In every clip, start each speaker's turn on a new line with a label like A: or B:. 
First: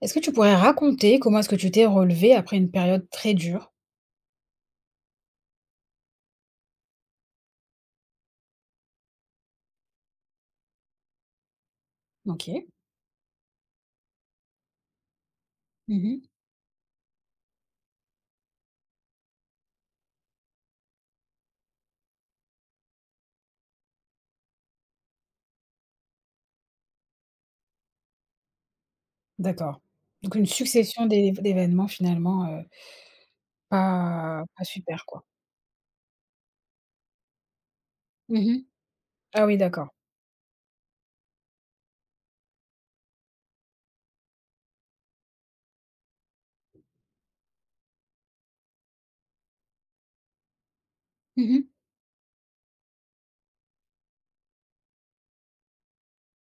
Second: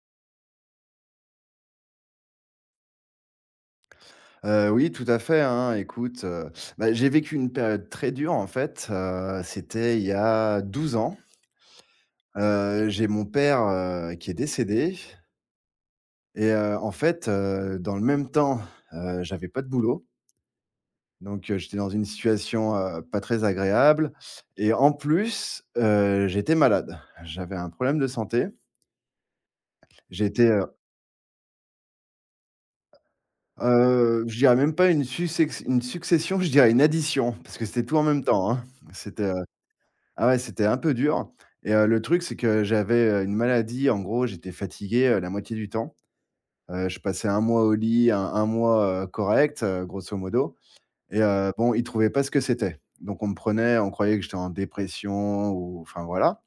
A: Est-ce que tu pourrais raconter comment est-ce que tu t'es relevé après une période très dure?
B: Oui, tout à fait, hein. Écoute, bah, j'ai vécu une période très dure, en fait, c'était il y a 12 ans.
A: OK.
B: J'ai mon père, qui est décédé
A: Mmh.
B: et en fait, dans le même temps, j'avais pas de boulot, donc j'étais dans une situation, pas très agréable et en plus, j'étais malade. J'avais un problème de santé.
A: D'accord. Donc
B: J'étais,
A: une
B: heu
A: succession d'événements finalement,
B: je
A: pas
B: dirais même pas
A: super quoi.
B: une succession, je dirais une addition parce que c'était tout en même temps, hein.
A: Mmh.
B: C'était,
A: Ah oui, d'accord.
B: Ah ouais, c'était un peu dur et le truc, c'est que j'avais, une maladie. En gros, j'étais fatigué, la moitié du temps. Je passais un mois au lit, un 1 mois, correct, grosso modo et
A: Mmh
B: bon, ils trouvaient pas ce que c'était. Donc on me prenait, on croyait que j'étais en dépression ou enfin, voilà.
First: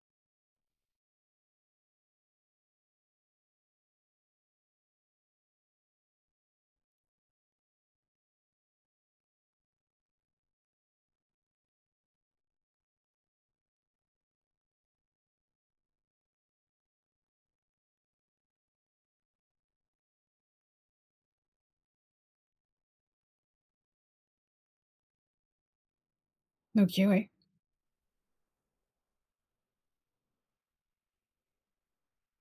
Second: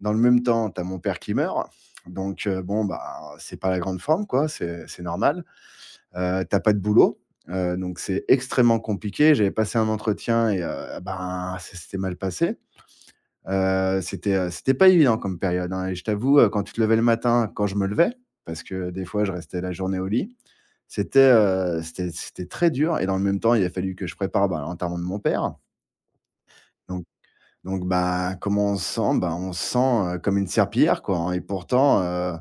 B: Dans le même temps, tu as mon père qui meurt. Donc bon, bah, c'est pas la grande forme, quoi, c'est normal. Tu pas de boulot, donc c'est extrêmement compliqué. J'avais passé un entretien et ben, ça s'était mal passé. C'était pas évident comme période, hein et je t'avoue, quand tu te levais le matin, quand je me levais, parce que des fois je restais la journée au lit, c'était très dur et dans le même temps, il a fallu que je prépare, bah, l'enterrement de mon père.
A: mh.
B: Donc
A: OK, ouais.
B: donc bah, comment on se sent? Bah, on se sent, comme une serpillière, quoi, hein et pourtant,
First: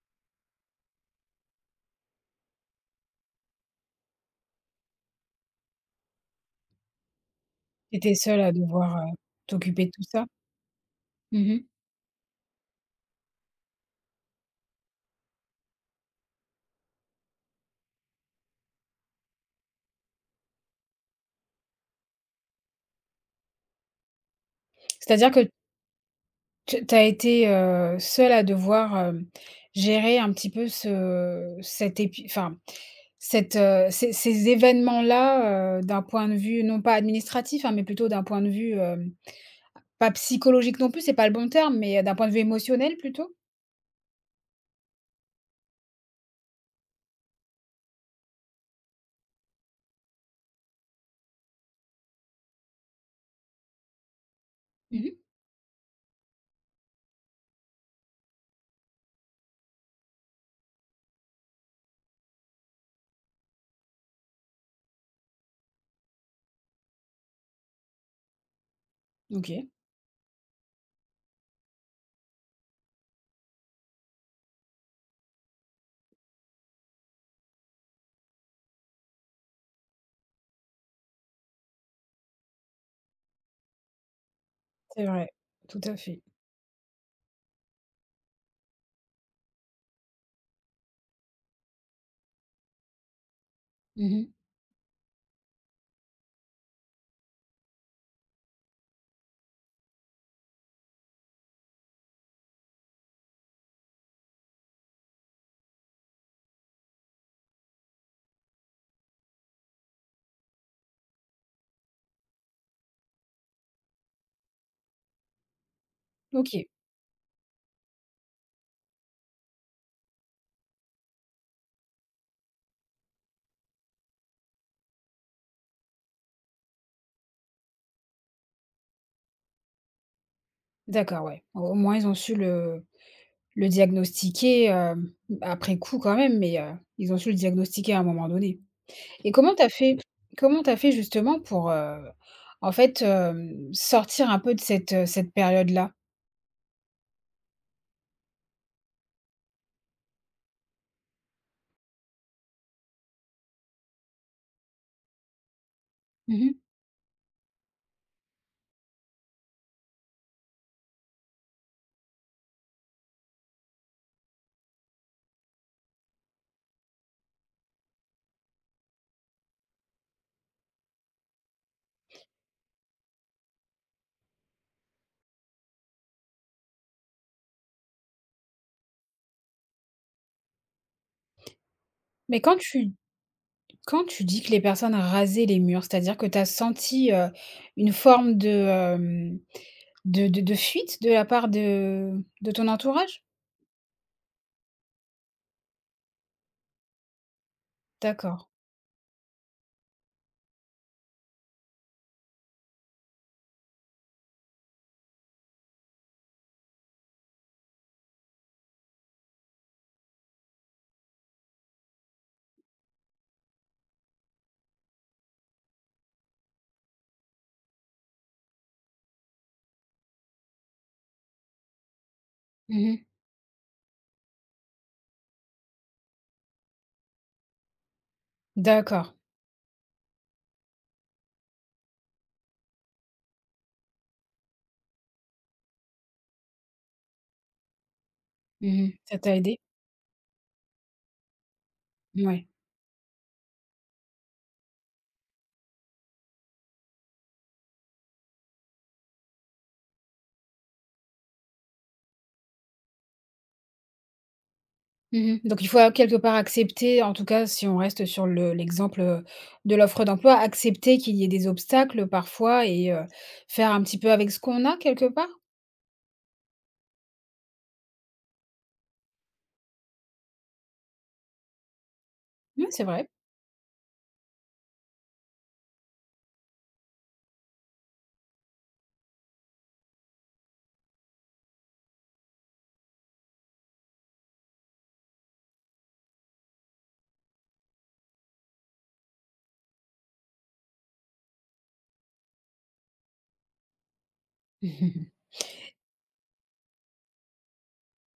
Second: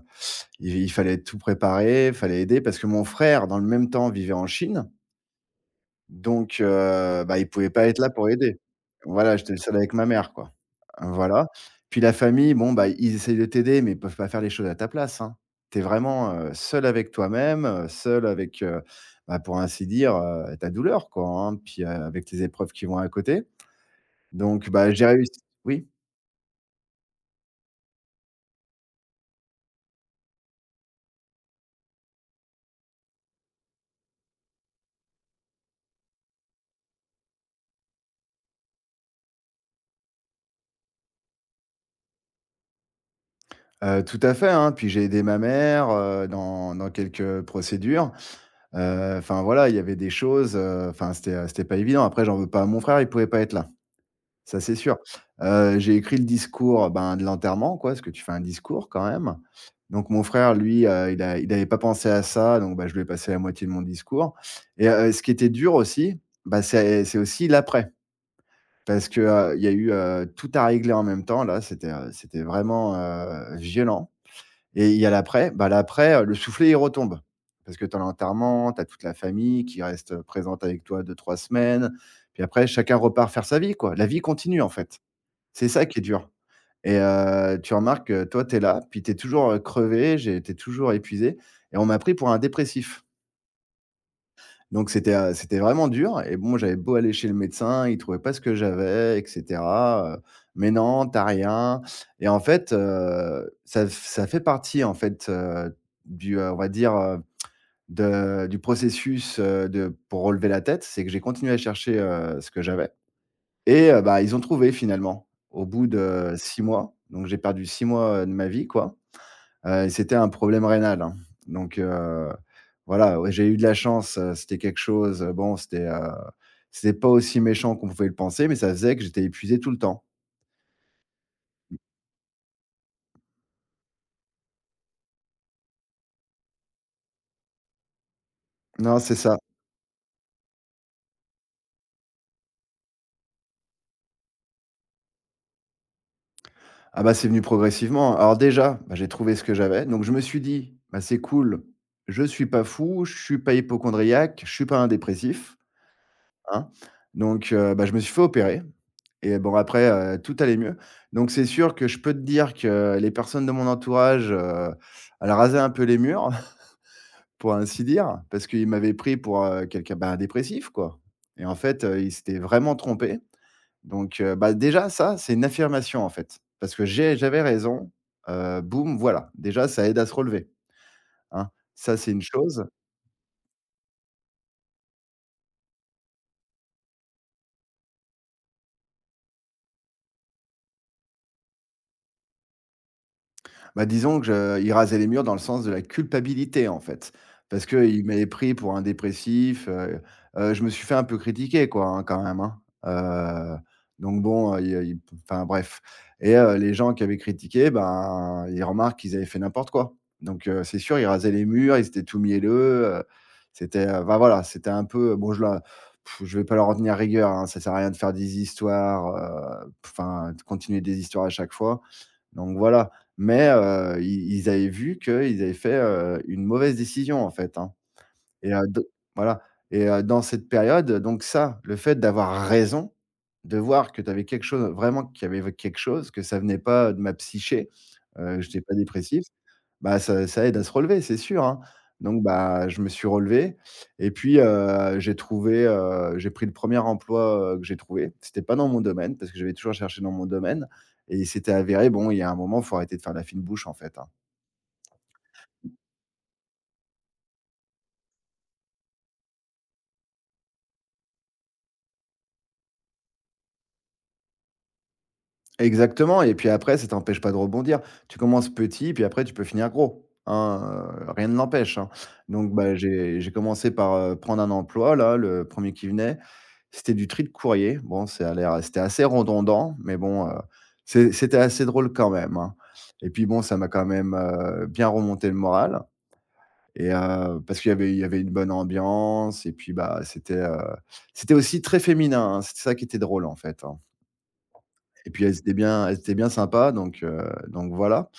B: il fallait tout préparer, fallait aider parce que mon frère, dans le même temps, vivait en Chine donc bah, il pouvait pas
A: Tu
B: être là
A: étais
B: pour
A: seule à
B: aider.
A: devoir,
B: Voilà, j'étais le seul
A: t'occuper de
B: avec
A: tout
B: ma
A: ça?
B: mère, quoi. Voilà.
A: Mmh.
B: Puis la famille, bon, bah, ils essayent de t'aider, mais ils peuvent pas faire les choses à ta place, hein. Tu es vraiment, seul avec toi-même, seul avec, bah, pour ainsi dire, ta douleur, quoi, hein, puis, avec les épreuves qui vont à côté. Donc bah, j'ai
A: C'est-à-dire
B: réussi.
A: que
B: Oui,
A: tu as été, seule à devoir, gérer un petit peu ce cet épi enfin, cette, ces événements-là, d'un point de vue non pas administratif, hein, mais plutôt d'un point de vue, hem pas psychologique non plus, c'est pas le bon terme, mais d'un point de vue émotionnel plutôt?
B: tout à fait, hein, puis j'ai aidé ma mère, dans quelques procédures. Enfin voilà, il y avait des choses, enfin, c'était pas évident. Après, j'en veux pas à mon frère, il pouvait pas être là. Ça, c'est sûr.
A: Mmh mh.
B: J'ai écrit le discours, ben, de l'enterrement, quoi, parce que tu fais un discours quand même. Donc mon frère, lui, il avait pas pensé à ça, donc bah, je lui ai passé la moitié de mon discours et ce qui était dur aussi, bah, c'est aussi l'après. Parce que, il y
A: OK.
B: a eu, tout à régler en même temps là, c'était vraiment, violent et il y a l'après. Bah, l'après, le soufflet, il retombe. Parce que tu as l'enterrement, tu as toute la famille qui reste, présente avec toi 2 3 semaines. Puis après, chacun repart faire sa vie, quoi. La vie continue, en fait.
A: C'est vrai,
B: C'est
A: tout
B: ça
A: à
B: qui est
A: fait.
B: dur et tu remarques que toi, tu es là, puis tu es toujours, crevé, j'ai tu toujours épuisé et on m'a pris pour un dépressif.
A: Mmh mh.
B: Donc c'était vraiment dur et bon, j'avais beau aller chez le médecin, il trouvait pas ce que j'avais et cetera: «Mais non, t'as rien» et en fait, ça fait partie, en fait, du, on va dire, de du processus, de pour relever la tête, c'est que j'ai continué à chercher, ce que j'avais et bah, ils ont trouvé finalement, au bout de 6
A: OK,
B: mois. Donc j'ai perdu 6 mois, de ma vie, quoi, et c'était un problème rénal, hein. Donc voilà, ouais, j'ai eu de la chance, c'était quelque chose, bon, c'était pas aussi méchant qu'on pouvait le penser, mais ça faisait que j'étais épuisé tout le temps.
A: d'accord, ouais. Au moins ils ont su le diagnostiquer, après coup quand même, mais ils ont su le diagnostiquer à un moment donné.
B: Non, c'est
A: Et
B: ça.
A: comment tu as fait justement pour, en fait, sortir un peu de cette, cette période-là?
B: Ah bah, c'est venu progressivement. Alors déjà, bah, j'ai trouvé ce que j'avais, donc je me suis dit: «Bah, c'est cool, je suis pas fou, je suis pas hypochondriaque. Je suis pas un dépressif»,
A: Mmh mh.
B: hein. Donc bah, je me suis fait opérer. Et bon après, tout allait mieux. Donc c'est sûr que je peux te dire que les personnes de mon entourage, elles rasaient un peu les murs, pour ainsi dire, parce qu'ils m'avaient pris pour, quelqu'un, bah, dépressif quoi. Et en fait, ils s'étaient vraiment trompés. Donc, bah, déjà ça, c'est une affirmation en fait, parce que j'avais raison, boum, voilà. Déjà ça aide à se relever, hein. Ça c'est une
A: Mais quand
B: chose.
A: tu quand tu dis que les personnes rasaient les murs, c'est-à-dire que tu as senti, une forme de, de fuite de la part de ton entourage?
B: Bah, disons que je il rasait les murs dans le sens de la culpabilité, en fait. Parce qu'il m'avait
A: D'accord.
B: pris pour un dépressif, je me suis fait un peu critiquer, quoi, hein, quand même, hein. Heu, donc bon, il enfin bref. Et les gens qui avaient critiqué, ben, ils remarquent qu'ils avaient fait n'importe quoi. Donc c'est sûr, ils rasaient les murs, ils étaient tout mielleux, heu, enfin voilà, c'était un peu, bon, je vais pas leur en tenir rigueur, hein, ça sert à rien de faire des histoires, enfin de continuer des histoires à chaque fois. Donc voilà,
A: Mmh.
B: mais ils avaient vu qu'ils avaient fait, une mauvaise décision, en fait, hein et de
A: D'accord.
B: voilà. Et dans cette période, donc ça, le fait d'avoir raison, de voir que tu avais quelque chose vraiment qu'il y avait quelque chose, que ça venait pas de ma psyché, je n'étais pas
A: Mmh. Ça
B: dépressif,
A: t'a aidé?
B: bah, ça aide à se relever, c'est sûr, hein. Donc
A: Ouais.
B: bah, je me suis relevé et puis, j'ai pris le premier emploi, que j'ai trouvé. C'était pas dans mon domaine parce que j'avais toujours cherché dans mon domaine et il s'était avéré, bon, il y a un moment, faut arrêter de faire la fine bouche, en fait, hein.
A: Mmh. Donc il faut, quelque part accepter, en tout cas si on reste sur le l'exemple, de l'offre d'emploi, accepter qu'il y ait des obstacles parfois et faire un petit peu avec ce qu'on a quelque part?
B: Exactement et puis après, ça t'empêche pas de rebondir. Tu commences petit, puis après tu peux finir gros, hein, rien ne l'empêche, hein. Donc
A: Mmh,
B: bah,
A: c'est vrai.
B: j'ai commencé par, prendre un emploi là, le premier qui venait. C'était du tri de courrier. Bon, c'est à l'air c'était assez redondant, mais bon, c'était assez drôle quand même, hein. Et puis bon, ça m'a quand même, bien remonté le moral et parce qu'il y avait une bonne ambiance et puis bah, c'était aussi très féminin, hein. C'était ça qui était drôle en fait, hein. Et puis elles étaient bien sympas donc voilà.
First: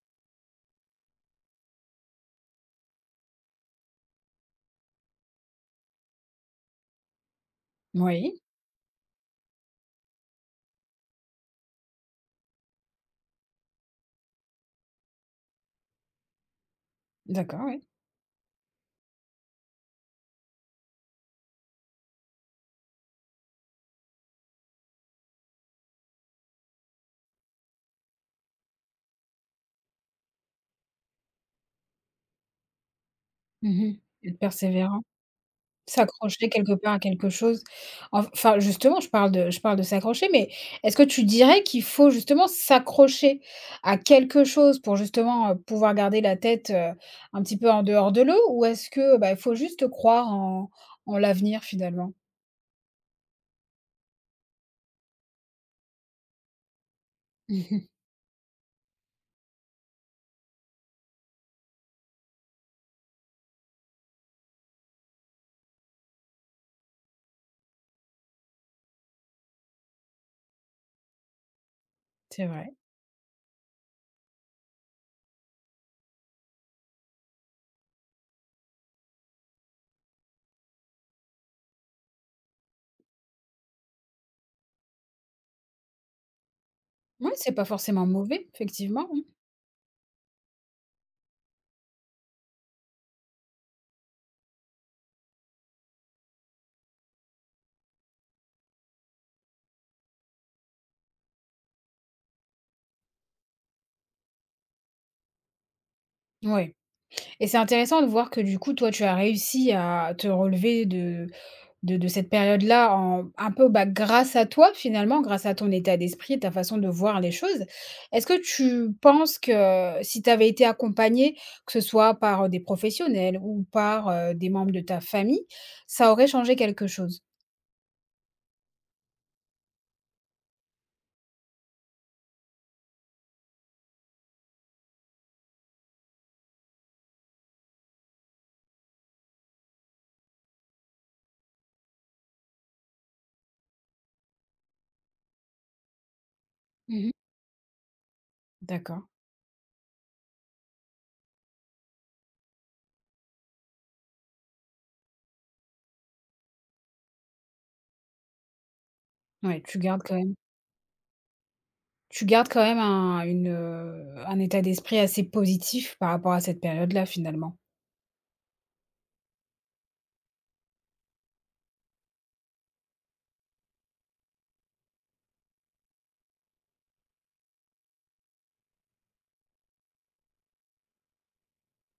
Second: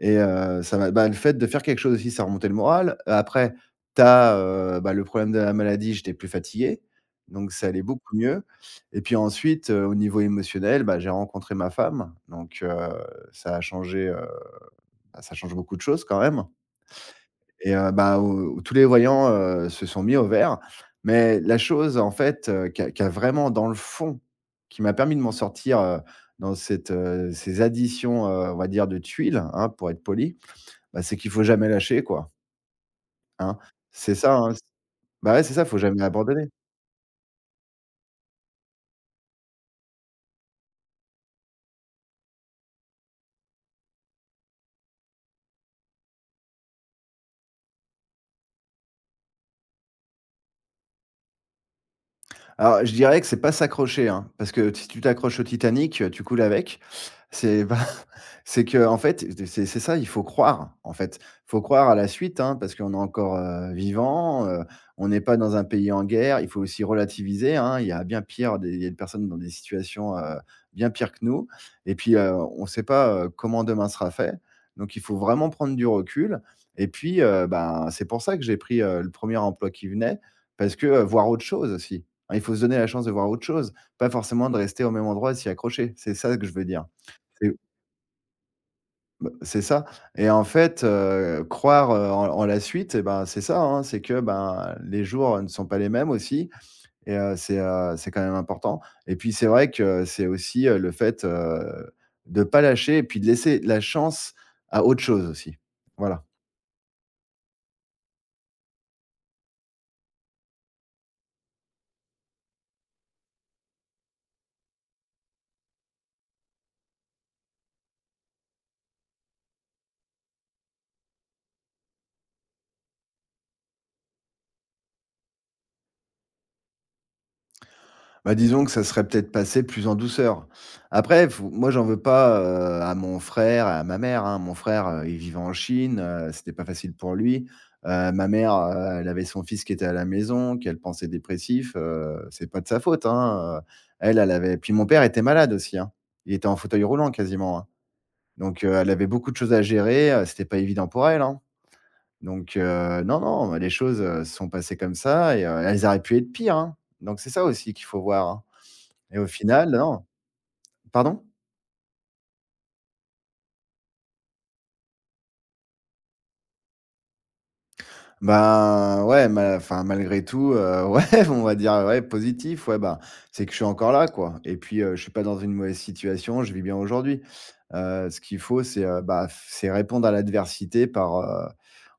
B: Et ça m'a bah, le fait de faire quelque chose aussi, ça remontait le moral. Après, tu as, bah, le problème de la maladie, j'étais plus fatigué, donc ça allait beaucoup
A: Oui,
B: mieux et puis ensuite, au niveau émotionnel, bah, j'ai rencontré ma femme, donc ça a changé, bah, ça change beaucoup de choses quand même.
A: d'accord,
B: Et
A: oui.
B: bah, au tous les voyants, se sont mis au vert. Mais la chose en fait, qui a vraiment dans le fond, qui m'a permis de m'en sortir, dans ces additions, on va dire de tuiles, hein, pour être poli, bah, c'est qu'il faut jamais lâcher quoi, hein.
A: Mmh.
B: C'est ça,
A: Être
B: hein,
A: persévérant.
B: bah, ouais, c'est ça, faut jamais
A: S'accrocher
B: abandonner.
A: quelque part à quelque chose. Enfin, justement, je parle de s'accrocher, mais est-ce que tu dirais qu'il faut justement s'accrocher à quelque chose pour justement, pouvoir garder la tête, un petit peu en dehors de l'eau? Ou est-ce que, bah, il faut juste croire en l'avenir finalement?
B: Alors, je dirais que c'est pas s'accrocher, hein, parce que si tu t'accroches au Titanic, tu coules avec. C'est pas
A: Mmh.
B: c'est qu'en fait, c'est ça, il faut croire, en fait. Faut croire à la suite, hein, parce qu'on est encore, vivant, on n'est pas dans un pays en guerre. Il faut aussi relativiser, hein. Il y a bien pire des il y a des personnes dans des situations, bien pires que nous et puis,
A: C'est
B: on ne
A: vrai.
B: sait pas, comment demain sera fait. Donc il faut vraiment prendre du recul et puis, ben, c'est pour ça que j'ai pris, le premier emploi qui venait, parce que, voir autre chose aussi. Hein. Il faut se donner la chance de voir autre chose, pas forcément de rester au même endroit et s'y accrocher. C'est ça que je veux dire.
A: Ouais, c'est
B: C'est
A: pas forcément mauvais, effectivement, mmh.
B: bah, c'est ça et en fait, croire, en la suite et ben, c'est ça, hein, c'est que, ben, les jours ne sont pas les mêmes aussi et c'est quand même important et puis c'est vrai que c'est aussi, le fait, de pas lâcher et puis de laisser la chance à autre chose aussi. Voilà.
A: Ouais, et c'est intéressant de voir que du coup, toi, tu as réussi à te relever de cette période-là en un peu, bah, grâce à toi finalement, grâce à ton état d'esprit, ta façon de voir les choses. Est-ce que tu penses que si tu avais été accompagné que ce soit par, des professionnels ou par, des membres de ta famille, ça aurait changé quelque chose?
B: Disons que ça serait peut-être passé plus en douceur. Après, faut moi, j'en veux pas, à mon frère, à ma mère, hein. Mon frère, il vivait en Chine, c'était pas facile pour lui. Ma mère, elle avait son fils qui était à la maison, qu'elle pensait dépressif, c'est pas de sa faute, hein. Elle, elle avait puis mon père était malade aussi, hein. Il était en fauteuil roulant
A: Mmh.
B: quasiment, hein. Donc, elle
A: D'accord,
B: avait beaucoup de choses à gérer, c'était pas évident pour elle, hein. Donc, non, non, les choses, se sont passées comme ça et elles auraient pu être pires, hein. Donc c'est ça aussi qu'il faut voir, hein. Et au
A: ouais,
B: final,
A: tu gardes
B: non.
A: quand même
B: Pardon?
A: un un état d'esprit assez positif par rapport à cette période-là finalement?
B: Ben, ouais, ma enfin, malgré tout, ouais, on va dire, ouais, positif, ouais, bah, c'est que je suis encore là, quoi et puis, je suis pas dans une mauvaise situation, je vis bien aujourd'hui. Ce qu'il faut, c'est, bah, f c'est répondre à l'adversité par,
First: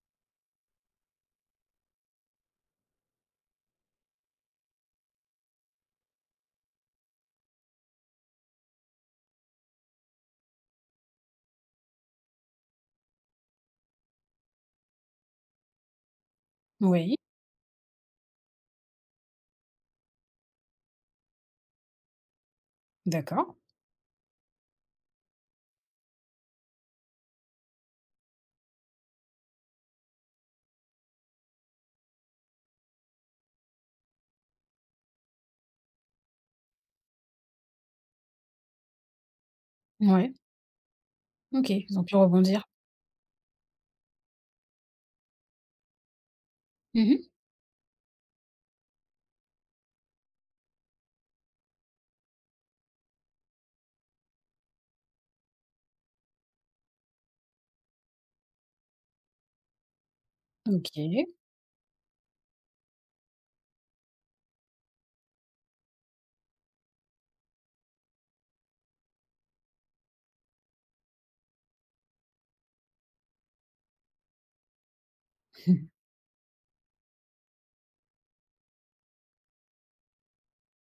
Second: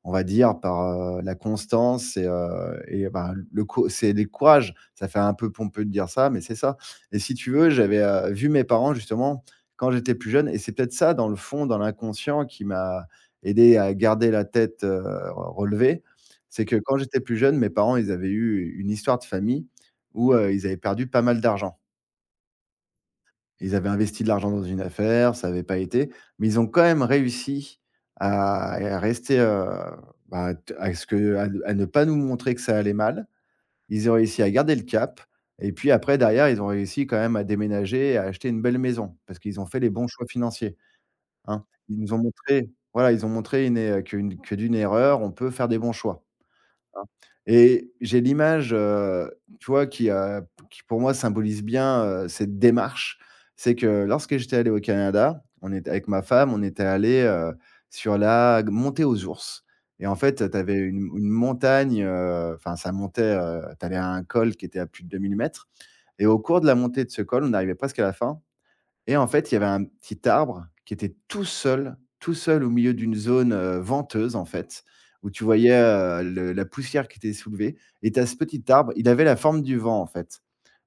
B: on va dire, par, la constance et bah le cou c'est du courage. Ça fait un peu pompeux de dire ça, mais c'est ça et si tu veux, j'avais, vu mes parents, justement, quand j'étais plus jeune et c'est peut-être ça, dans le fond, dans l'inconscient, qui m'a aidé à garder la tête, relevée. C'est que quand
A: Oui,
B: j'étais plus jeune, mes parents, ils avaient eu une histoire de famille où, ils avaient perdu pas mal d'argent.
A: d'accord,
B: Ils avaient investi de l'argent dans une affaire, ça n'avait pas été, mais ils ont quand même réussi à rester, t à ce que à ne pas nous montrer que ça allait mal. Ils ont réussi à garder le cap et puis après derrière, ils ont réussi quand même à déménager et à acheter une belle maison parce qu'ils ont fait les bons choix
A: ouais.
B: financiers, hein.
A: OK,
B: Ils
A: ils ont
B: nous
A: pu
B: ont
A: rebondir.
B: montré, voilà, ils ont montré une é qu'une que d'une erreur, on peut faire des bons choix. Hein
A: Mmh.
B: et j'ai l'image, tu vois, qui pour moi symbolise bien, cette démarche. C'est que lorsque j'étais allé au Canada, on était avec ma femme, on était allé sur la montée aux ours et en fait, tu avais une
A: OK.
B: une montagne, enfin ça montait, tu allais à un col qui était à plus de 2 000 mètres et au cours de la montée de ce col, on arrivait presque à la fin et en fait, il y avait un petit arbre qui était tout seul au milieu d'une zone, venteuse en fait, où tu voyais, le la poussière qui était soulevée et tu as ce petit arbre, il avait la forme du vent en fait,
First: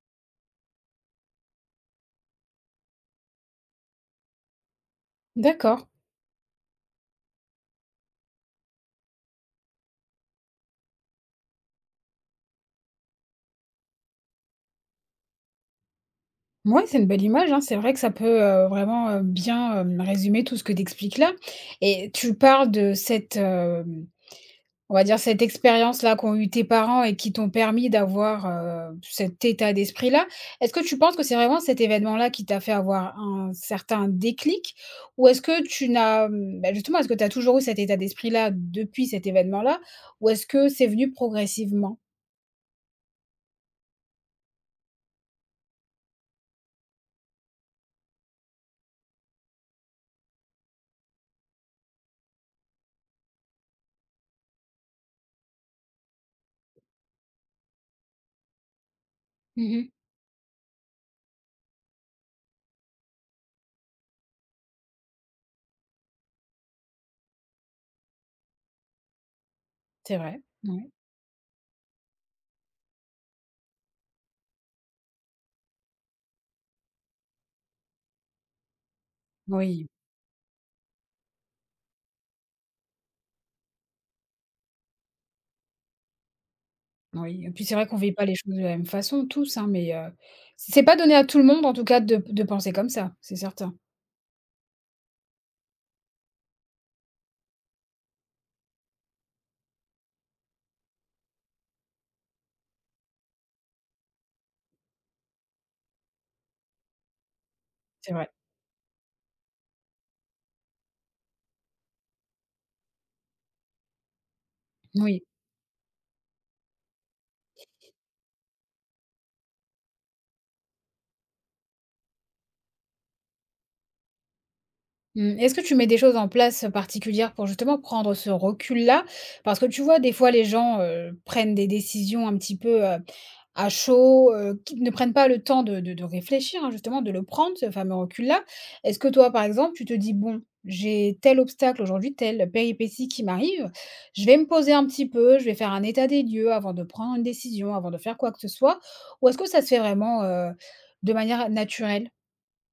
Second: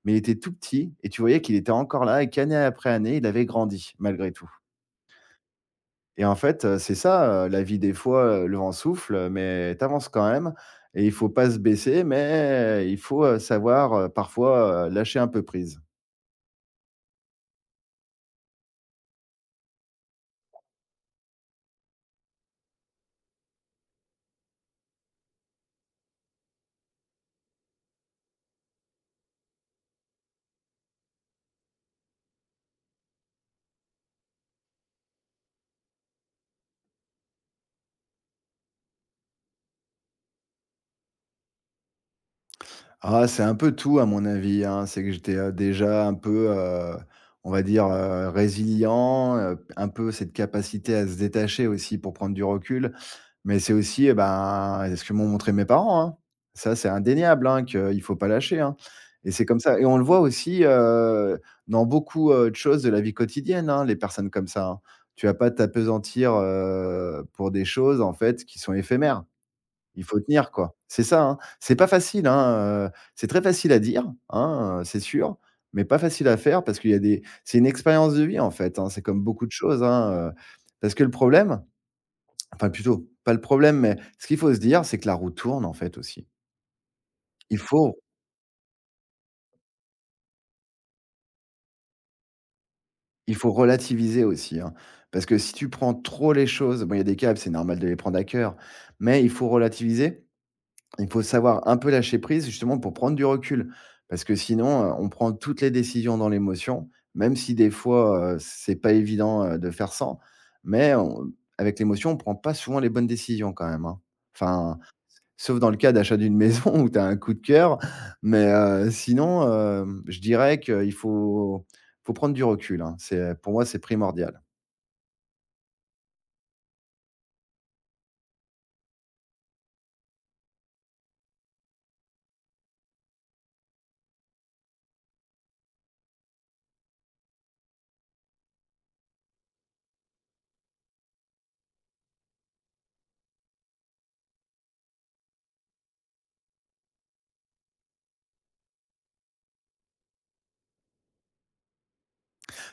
B: mais il était tout petit et tu voyais qu'il était encore là et qu'année après année, il avait grandi malgré tout.
A: D'accord.
B: Et en fait, c'est ça, la vie des fois, le vent souffle, mais tu avances quand même et il faut pas se baisser, mais il faut, savoir, parfois, lâcher un peu prise.
A: Mouais, c'est une belle image, hein. C'est vrai que ça peut, vraiment, bien, résumer tout ce que tu expliques là, et tu parles de cette, on va dire, cette expérience-là qu'ont eu tes parents et qui t'ont permis d'avoir, cet état d'esprit-là. Est-ce que tu penses que c'est vraiment cet événement-là qui t'a fait avoir un certain déclic? Ou est-ce que tu n'as, mmh, bah, justement, est-ce que tu as toujours eu cet état d'esprit-là depuis cet événement-là? Ou est-ce que c'est venu progressivement?
B: Ah, c'est un peu tout à mon avis, hein. C'est que j'étais, déjà un peu, on va dire, résilient, un peu cette capacité à se détacher aussi pour prendre du recul. Mais c'est aussi, ben, ce que m'ont montré mes parents, hein. Ça, c'est indéniable, hein, qu'il faut pas lâcher, hein. Et c'est comme ça et
A: Mmh.
B: on le voit aussi, dans beaucoup, de choses de la vie quotidienne, hein, les personnes comme ça, hein. Tu vas pas t'apesantir pour des choses, en fait, qui sont éphémères. Il
A: C'est
B: faut
A: vrai,
B: tenir, quoi.
A: ouais.
B: C'est ça, hein. C'est pas facile, hein, c'est très facile à dire, hein, c'est sûr, mais pas facile à faire parce qu'il y a des c'est une expérience de vie, en fait, hein. C'est comme beaucoup de choses,
A: Oui.
B: hein, parce que le problème enfin, plutôt, pas le problème, mais ce qu'il faut se dire, c'est que la roue tourne, en fait, aussi.
A: Oui, et
B: Il
A: puis c'est vrai qu'on
B: faut
A: vit pas les choses de la même façon tous, hein, mais c'est pas donné à tout le monde en tout cas de penser comme ça, c'est
B: il faut
A: certain.
B: relativiser aussi, hein, parce que si tu prends trop les choses bon, il y a des câbles, c'est normal de les prendre à cœur, mais il faut relativiser. Il faut savoir un peu lâcher prise justement pour prendre du recul. Parce que sinon, on prend toutes les décisions dans l'émotion, même si des
A: C'est vrai.
B: fois, c'est pas évident, de faire sans. Mais on avec l'émotion, on prend pas souvent les bonnes décisions quand même, hein. Enfin,
A: Oui.
B: sauf dans le cas d'achat d'une maison où tu as un coup de cœur. Mais, sinon, je dirais qu'il faut prendre du recul, hein. C'est, pour moi, c'est primordial.
A: Mmh, est-ce que tu mets des choses en place, particulières pour justement prendre ce recul-là? Parce que tu vois, des fois les gens, prennent des décisions un petit peu, à chaud, qui ne prennent pas le temps de réfléchir, hein, justement, de le prendre, ce fameux recul-là. Est-ce que toi, par exemple, tu te dis: «Bon, j'ai tel obstacle aujourd'hui, telle péripétie qui m'arrive, je vais me poser un petit peu, je vais faire un état des lieux avant de prendre une décision, avant de faire quoi que ce soit», ou est-ce que ça se fait vraiment, de manière naturelle?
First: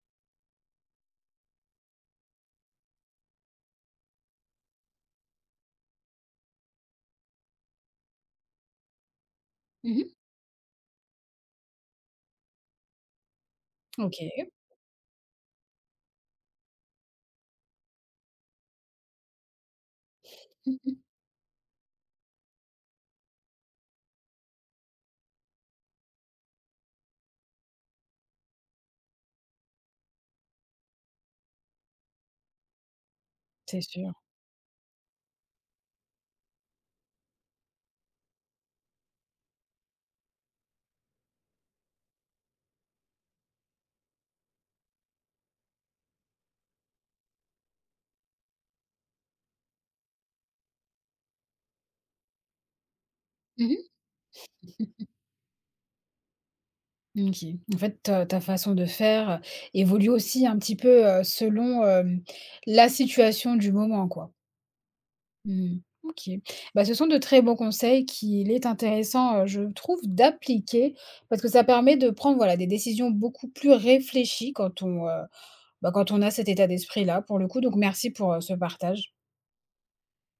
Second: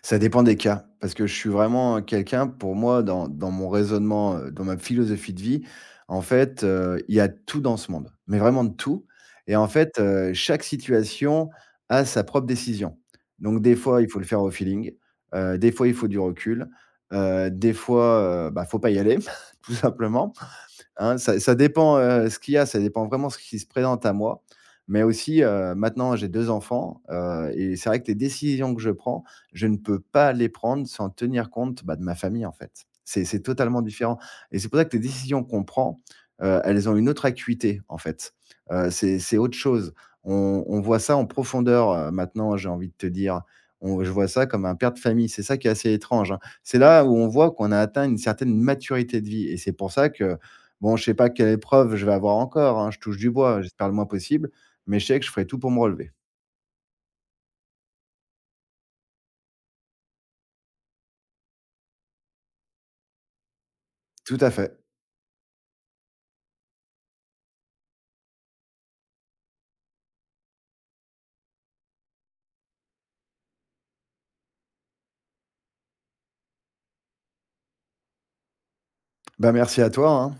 B: Ça dépend des cas, parce que je suis vraiment quelqu'un, pour moi, dans mon raisonnement, dans ma philosophie de vie, en fait, il y a tout dans ce monde, mais vraiment de tout et en fait,
A: Mmh.
B: chaque situation a sa propre décision. Donc des fois,
A: Mmh,
B: il faut le faire
A: OK.
B: au feeling, des fois, il faut du recul, des fois, bah, faut pas y aller, tout simplement.
A: Mmh.
B: Hein, ça dépend, ce qu'il y a, ça dépend vraiment ce qui se présente à moi, mais aussi, maintenant j'ai 2 enfants, et c'est vrai que les décisions que je prends, je ne peux pas les prendre sans tenir compte, bah, de ma famille, en fait. C'est totalement
A: C'est sûr.
B: différent et c'est pour ça que les décisions qu'on prend, elles ont une autre acuité, en fait. C'est autre chose. On voit ça en profondeur, maintenant, j'ai envie de te dire. On Je vois ça comme un père de famille, c'est ça qui est assez étrange, hein. C'est là où on voit qu'on a atteint une certaine maturité de vie et c'est pour ça que, bon, je sais pas quelle épreuve je vais avoir encore, hein, je touche du bois, j'espère
A: Mh.
B: le moins possible, mais je sais que je ferai tout pour me relever.
A: Mmh. OK. En fait, ta façon de faire, évolue aussi un petit peu, selon, la situation du moment, quoi.
B: Tout à fait.
A: Mmh. OK. Bah, ce sont de très bons conseils qu'il est intéressant, je trouve, d'appliquer parce que ça permet de prendre, voilà, des décisions beaucoup plus réfléchies quand on, bah, quand on a cet état d'esprit-là, pour le coup. Donc merci pour, ce partage.
B: Bah, merci à toi, hein.